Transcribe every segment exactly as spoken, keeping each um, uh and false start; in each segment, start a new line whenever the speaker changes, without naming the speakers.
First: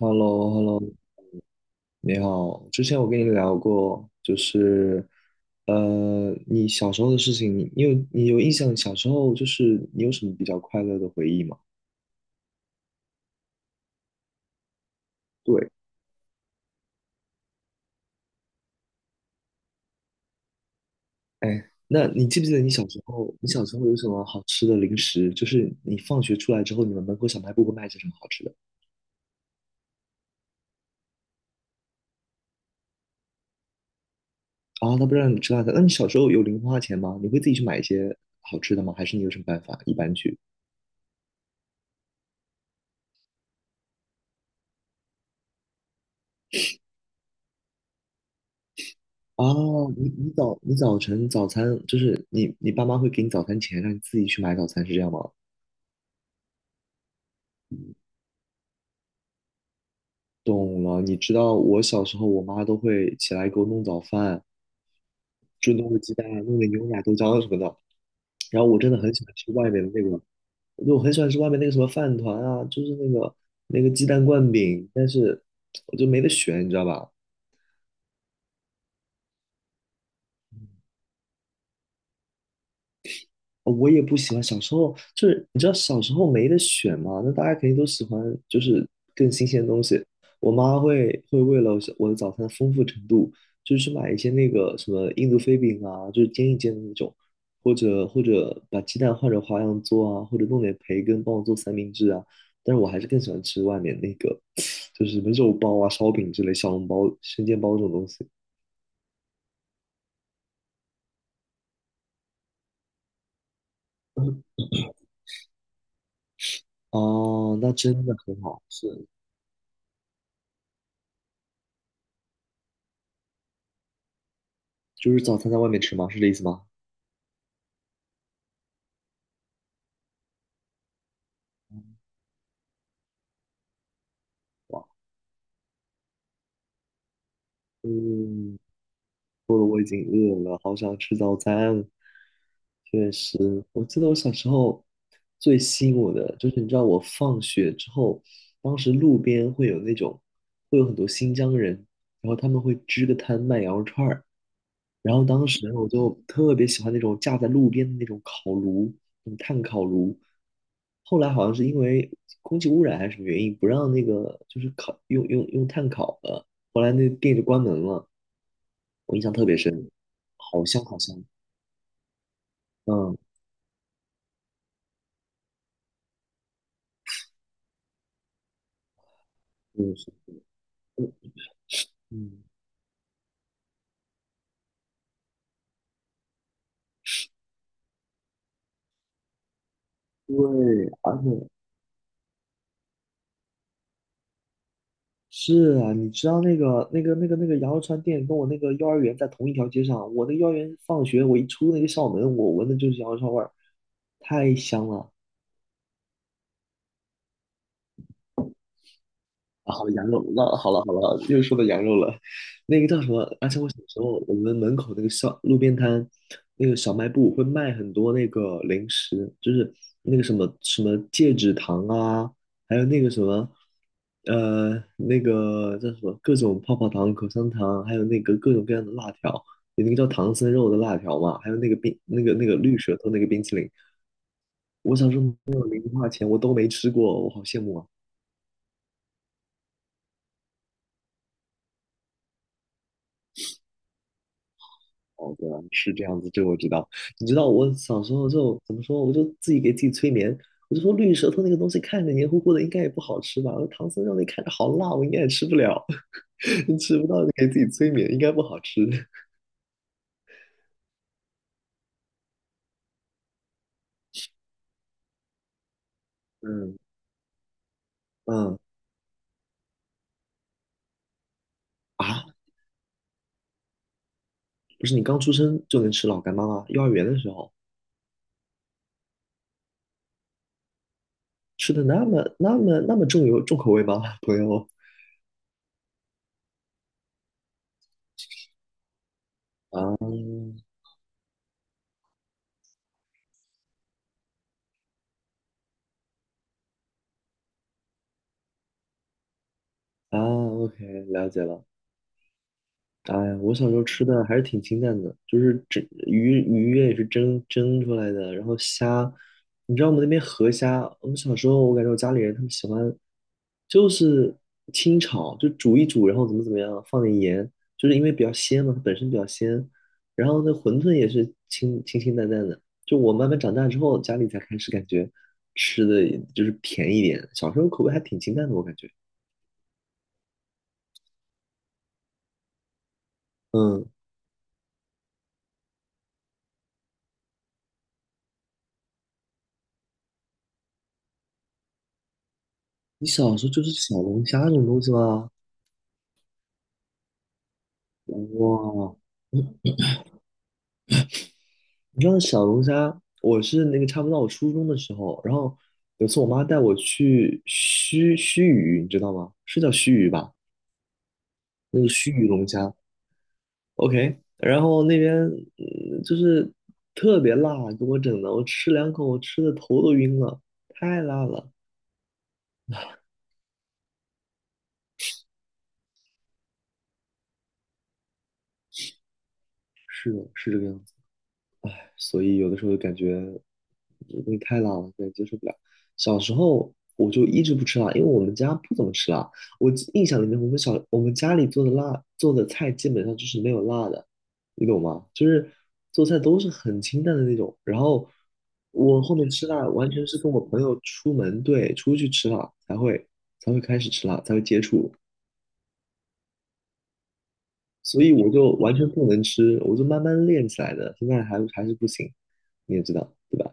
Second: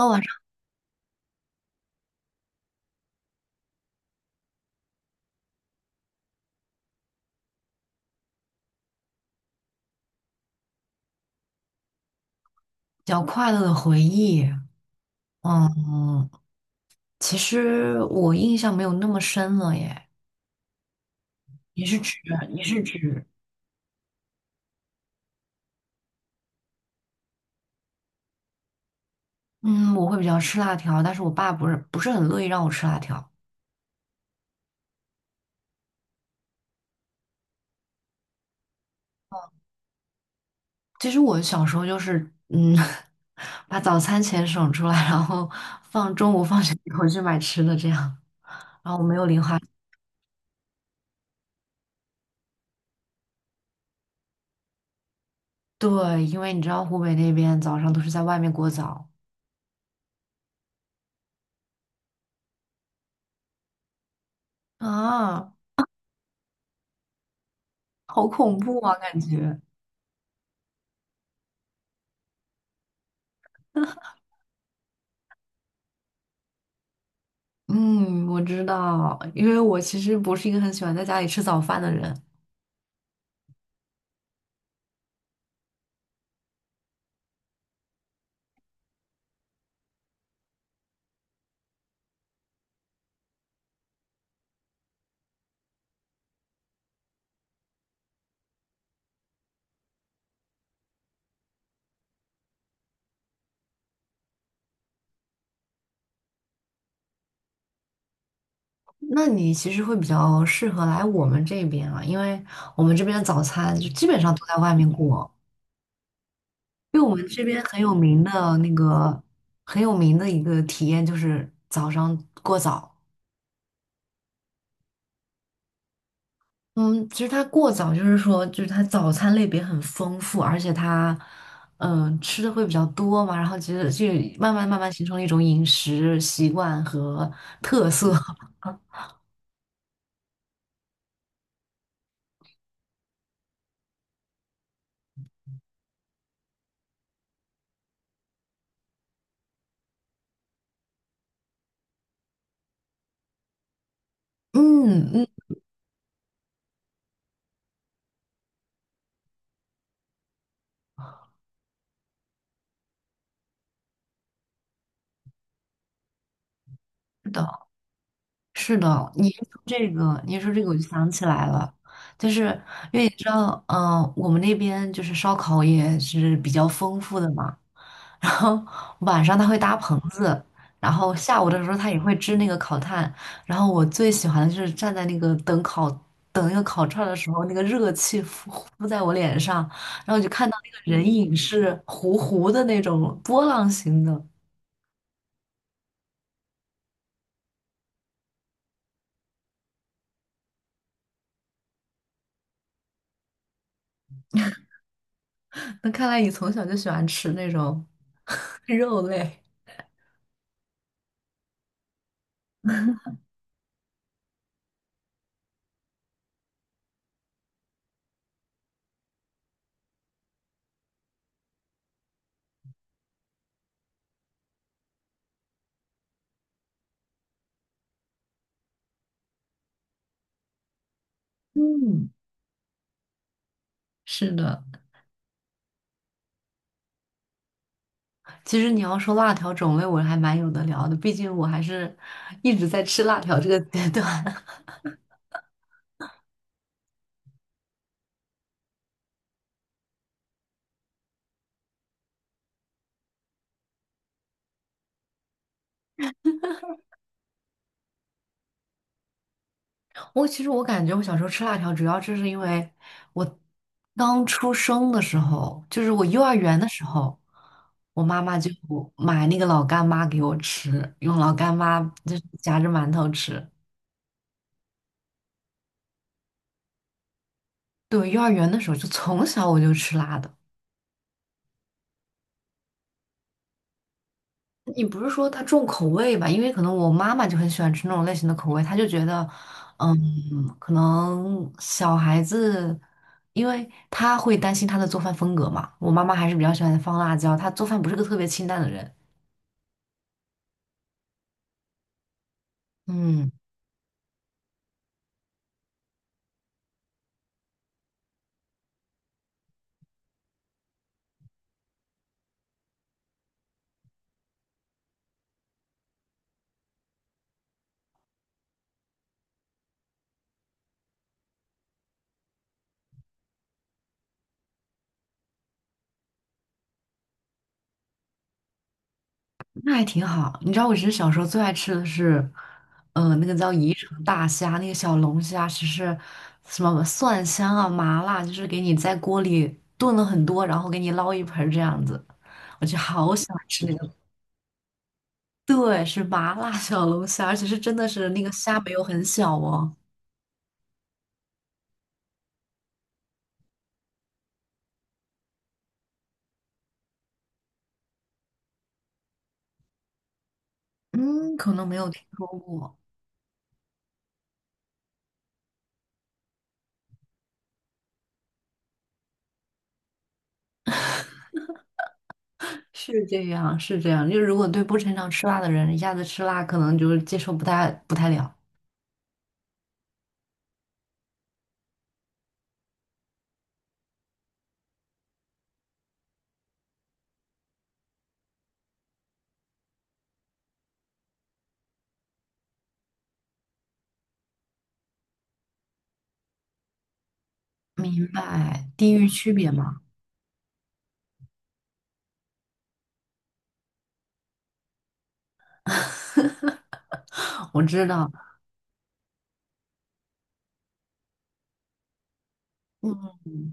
h e l l
晚
o
上
h e l l o 你好。之前我跟你聊过，就是，呃，你小时候的事情，你你有你有印象？小时候就是你有什么比较快乐的回忆吗？
比较快乐的回忆，
对。
嗯，其实我印象没有那么深了耶。
哎，
你是
那
指
你记不记得
你
你
是
小时
指，
候，你小时候有什么好吃的零食？就是你放学出来之后，你们门口小卖部会卖些什么好吃的？
嗯，我会比较吃辣条，但是我爸不是不是很乐意让我吃辣条。
啊，他不让你吃辣的。那你小时候有零花钱吗？你会自己去买一些好吃的吗？还是你有什么办法一般去？
其实我小时候就是，嗯，把早餐钱省出来，然后放中午放学以后去买吃的这样，然后我没有零
啊，
花钱。
你你早你早晨早餐就是你你爸妈会给你早餐钱，让你自己去买早餐，是这样吗？
对，因为你知道湖北那边早上都是在外面过早
懂了，你知道我小时候我妈都会起来给我弄早饭，
啊，
就弄个鸡蛋啊，弄点牛奶、豆浆啊什么的。
好恐
然后我
怖
真
啊，
的很
感
喜欢吃
觉。
外面的那个，我就很喜欢吃外面那个什么饭团啊，就是那个那个鸡蛋灌饼，但是我就没得选，你知道吧？
嗯，我知道，因为我其实不是一个很喜欢在家里吃早饭的人。
我也不喜欢。小时候就是你知道小时候没得选嘛，那大家肯定都喜欢就是更新鲜的东西。我妈会会为了我的早餐的丰富程度，就是去买一些那个什么印度飞饼啊，就是煎一煎的那种，或者或者把鸡蛋换成花样做啊，或者弄点培根帮我做三明治啊。但是我还是更喜欢吃外面那个，就是什么肉包啊、烧饼之类、小笼包、生煎包这种东西。
那你其实会比较适合来我们这边啊，因为我们这边的早餐就基本上都在外面过。因为我们这
哦，
边
那
很有
真的
名
很
的
好，
那
是，
个很有名的一个体验就是早上过早。
就是早餐在外面吃吗？是这意思吗？
嗯，其实它过早就是说，就是它早餐类别很丰富，而且它嗯、呃吃的会比较多嘛，然后其实就慢慢慢慢形成了一种饮食习惯和特色。
嗯，我好想吃早餐。对，我记得我小时候最吸引我的就是，你知道我放学之后，当时路边会有那种，会有很多新疆人，然后他们会支个摊卖羊肉串儿，
嗯
然后
嗯，
当时我就特别喜欢那种架在路边的那种烤炉，那种炭烤炉。后来好像是因为空气污染还是什么原因，不让那个就是烤用用用炭烤了，后来那
是
店就
的，
关门了。
是的，
我印
你
象
一
特别
说这
深，
个，你一说这
好
个，我就
香好
想
香。
起来了，就是因为你
嗯，
知道，嗯、我们那边就是烧烤也是比较丰富的嘛，然后晚上他会搭
嗯
棚
是
子，然
的
后下午的时候他也会支
嗯，
那个烤炭，然后我最喜欢的就是站在那个等烤等那个烤串儿的时候，那个热气呼呼在我脸上，然后我就看到那
对，
个人
而
影
且
是糊糊的那种波浪形的，
是啊，你知道那个那个那个那个羊肉串店跟我那个幼儿园在同一条街上，我那幼儿园放学我一出那个校门，我闻的就是羊肉串味儿，太香了。
那看来你从小就喜欢吃那种。肉类。
啊，好羊肉，那好了好了，又说到羊肉了。那个叫什么？而且我小时候，我们门口那个小路边摊，那个小卖部会卖很多那个零食，就是那个什么什么戒指糖啊，还有那个什么，呃，那个叫什么各种泡泡糖、口香糖，还有那个各种各样的辣条，有那个叫唐僧肉的辣条嘛，还有那个冰
嗯，
那个那个绿舌头那个冰淇淋。
是的，
我小时候没有零花钱，我都没吃过，我好羡慕啊。
其实你要说辣条种类，我还蛮有的聊的，毕竟我还是一直在吃辣条这个阶段。
哦，对啊，是这样子，这个我知道。你知道我小时候就怎么说，我就自己给自己催眠，我就说绿舌头那个东西看着黏糊糊的，应该也不好吃吧？我说唐僧肉那看着好辣，我应该也吃不了，吃不到就给自己催眠，应该不好吃。
我其实我感觉我小时候吃辣条，主要就是因为我刚出生的时候，就是我幼儿园的
嗯
时候，我妈妈就
嗯。
买那个老干妈给我吃，用老干妈就是
啊，
夹着馒头吃。
不是你刚出生就能吃老干妈吗？幼儿园的时候
对，幼儿园的时候就从小我就吃辣的。
吃的那么那么那么重油重口味吗，朋友？
你不是说他重口味吧？因为可能我妈妈就很喜欢吃那种类型的口味，她就觉得，
啊，
嗯，可能小孩子，因为她会担心她的做饭风格嘛。我妈妈还是比较喜欢放辣椒，她做饭不是个特别清淡的人。
啊，OK，了解了。哎
嗯，
呀，我小时候吃的还是挺清淡的，就是蒸鱼鱼也是蒸蒸出来的，然后虾，你知道我们那边河虾，我们小时候我感觉我家里人他们喜欢，就是清炒，就煮一煮，然后怎么怎么样，放点盐，就是因为比较鲜嘛，它本身比较鲜，然后那馄饨也是清清清淡淡的，就我慢慢长大之后，家里才开始感觉吃的就是甜一点，小时候口味还挺清淡的，我感觉。
那还挺好。你知道我其实小时候最爱吃的是，呃，那个叫宜
嗯，
城大虾，那个小龙虾，其实什么蒜香啊、麻辣，就是给你在锅里炖了很多，然后给你捞一盆儿这样子。我就
你
好喜
小
欢
时候就
吃
是
那
小
个。
龙虾这种东西吗？
对，是麻辣小龙虾，而且是真的是那个虾没有
哇，
很小哦。
你知道小龙虾，我是那个差不多到我初中的时候，然后有次我妈带我去须须臾，你知道吗？是叫须臾吧？
嗯，可能没
那
有
个
听
须
说
臾龙虾
过。
，OK。然后那边嗯就是特别辣，给我整的，我吃两口，我吃的头都晕了，太辣了。
是这样，是这样。就如果对不擅长吃辣的人，一下子吃辣，可能就是接受不太不太了。
是的，是这个样子。所以有的时候就感觉这东西太辣了，感觉接受不了。小时候我就一直不吃辣，因为我们家不怎么吃辣。我记印象里面，我们小我们家里做的辣做的菜基本上就是没有辣的，你懂吗？就是做菜都是很清淡的那种。然
明
后
白，地
我
域
后面
区
吃
别
辣，
嘛。
完全是跟我朋友出门，对，出去吃辣才会才会开始吃辣，才会接触。
我知
所
道。
以我就完全不能吃，我就慢慢练起来的，现在还还是不行，你也知道，对吧？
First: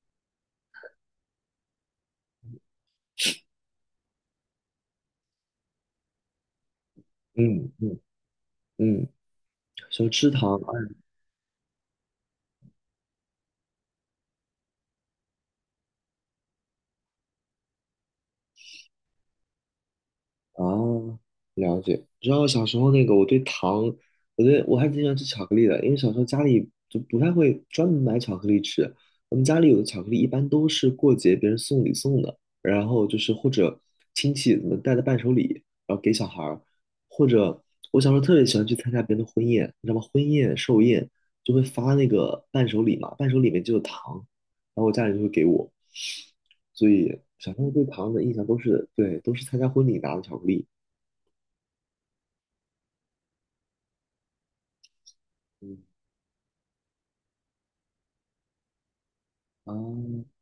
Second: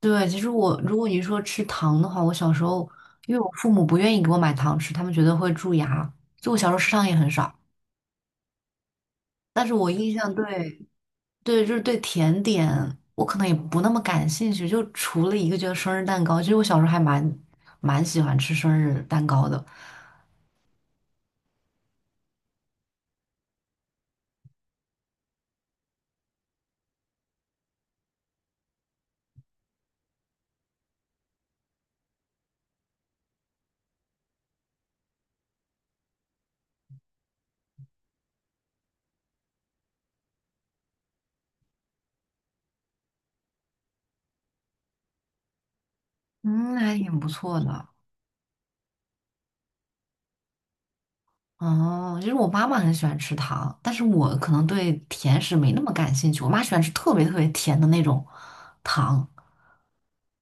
对，其实我如果你说吃糖的话，我小时候因为我父母不愿意给我买糖吃，他们觉得会蛀牙，就我小时候吃糖也很少。
嗯嗯嗯，
但是我
小
印
吃
象
糖，
对，
哎，
对，就是对甜点，我可能也不那么感兴趣。就除了一个，就是生日蛋糕，其实我小时候还蛮蛮喜欢吃生日蛋糕的，
啊，了解。你知道小时候那个，我对糖，我对我还挺喜欢吃巧克力的，因为小时候家里就不太会专门买巧克力吃。我们家里有的巧克力一般都是过节别人送礼送的，然后就是或者亲戚什么带的伴手礼，然后给小孩儿，或者我小时候特别喜欢去参加别人的婚宴，你知道吗？婚宴寿宴就会发那个伴手礼嘛，伴手礼里面就有糖，然后我家里就会给我，
嗯，
所
还挺
以
不
小
错
时候对
的。
糖的印象都是对，都是参加婚礼拿的巧克力。
哦，就是我妈妈很喜欢吃糖，但是我可能对甜食没
嗯，
那么感兴趣。我妈喜欢吃特别特别甜的那种糖，
啊，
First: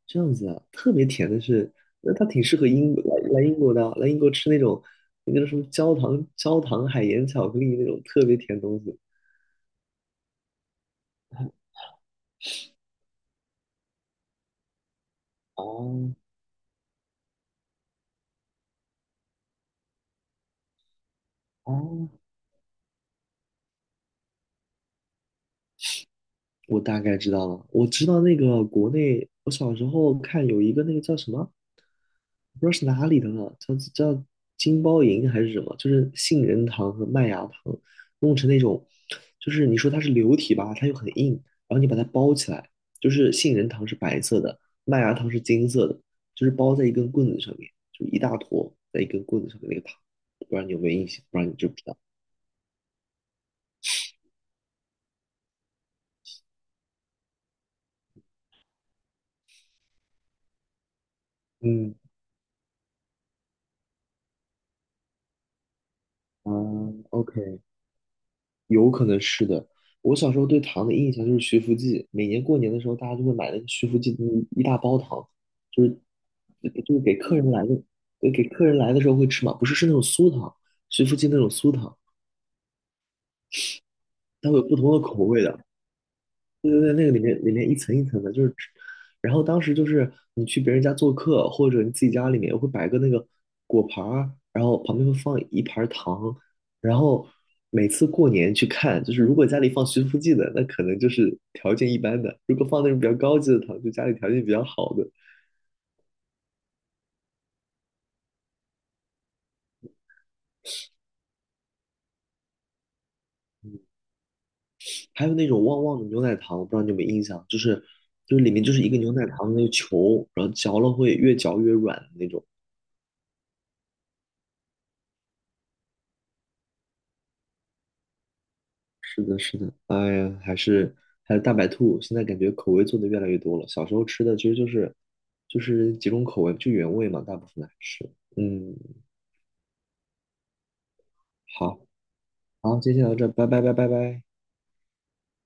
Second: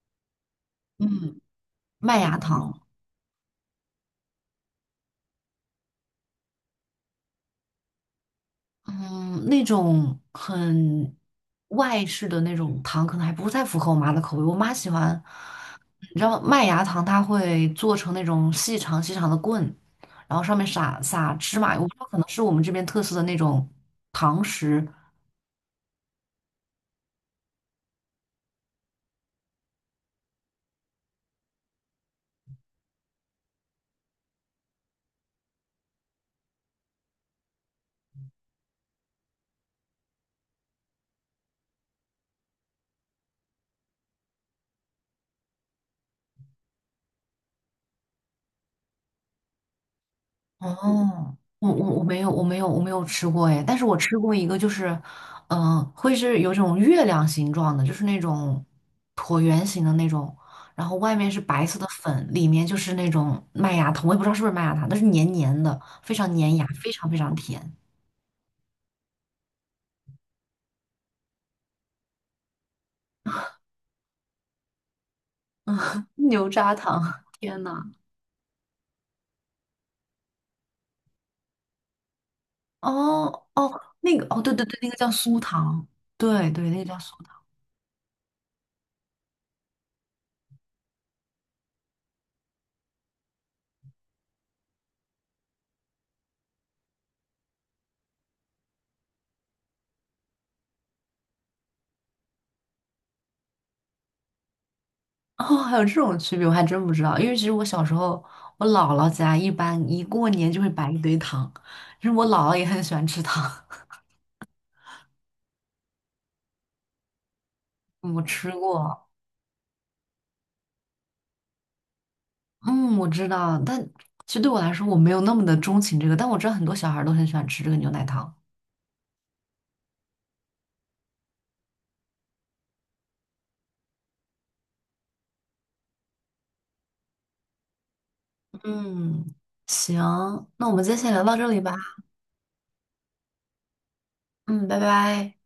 这样子啊，特别甜
嗯，
的是，那
麦
它
芽
挺适合
糖。
英国来来英国的啊，来英国吃那种那个叫什么焦糖焦糖海盐巧克力那种特别甜的东西。
嗯，那种很外式的那种糖，可能还不太符合我妈的口味。我妈喜欢，你
哦
知道麦芽糖，它会做成那种细长细长的棍，然后上面撒撒芝麻油。我不知道，
哦，
可能是我们这边特色的那种糖食，
我大概知道了，我知道那个国内，我小时候看有一个那个叫什么，不知道是哪里的了，叫叫金包银还是什么，就是杏仁糖和麦芽糖弄成那种，就是你说它是流体吧，它又很硬，然后你把它包起来，就是杏仁糖是白色的，麦芽糖是金色的，就是包在一根棍子上面，就一大坨在一根棍子上面那个糖，不然你有没有印象，
哦，
不然你知
我
不知
我
道？
我没有我没有我没有吃过哎，但是我吃过一个，就是，嗯、会是有种月亮形状的，就是那种椭圆形的那种，然后外面是白色的
嗯，
粉，里面就是那种麦芽糖，我也不知道是不是麦芽糖，但是黏黏的，非常
啊
粘牙，非常非常
，OK。
甜。
有可能是的。我小时候对糖的印象就是徐福记，每年过年的时候，大家就会买那个徐福记的一大包糖，就是
嗯，牛轧
就是
糖，
给客人
天
来的，
呐！
对给客人来的时候会吃嘛，不是是那种酥糖，徐福记那种酥糖，
哦哦，那个哦，
它
对
会
对
有不
对，那
同
个
的
叫
口
酥
味的。
糖，对对，
对
那
对
个
对，
叫
那
酥。
个里面
糖。
里面一层一层的，就是，然后当时就是你去别人家做客，或者你自己家里面会摆个那个果盘儿，然后旁边会放一盘儿糖，然后每次过年去看，就是如果家里放徐福记的，那可能就是条件一般的；如果放那种比较高级的糖，就家里条件比较好的。
哦，还有这种区别，我还真不知道。因为其实我小时候，我姥姥家一般一过年就会摆一堆糖，其实我姥姥也很喜欢吃糖，
嗯， 还有那种旺旺的牛奶糖，我不知道你有没有印象，就是
我
就是
吃
里面就是一个
过，
牛奶糖的那个球，然后嚼了会越嚼越软的那种。
嗯，我知道，但其实对我来说，我没有那么的钟情这个，但我知道很多小孩儿都很喜欢吃这个牛奶糖。
是的，是的，哎呀，还是还有大白兔，现在感觉口味做的越来越多了。小时候吃的其实就是就是几种口味，就原味嘛，大部分还是。嗯，
嗯，行，那我们今天先聊到这里吧。
好，好，今天先到这儿，拜拜，拜拜，拜。
嗯，拜拜。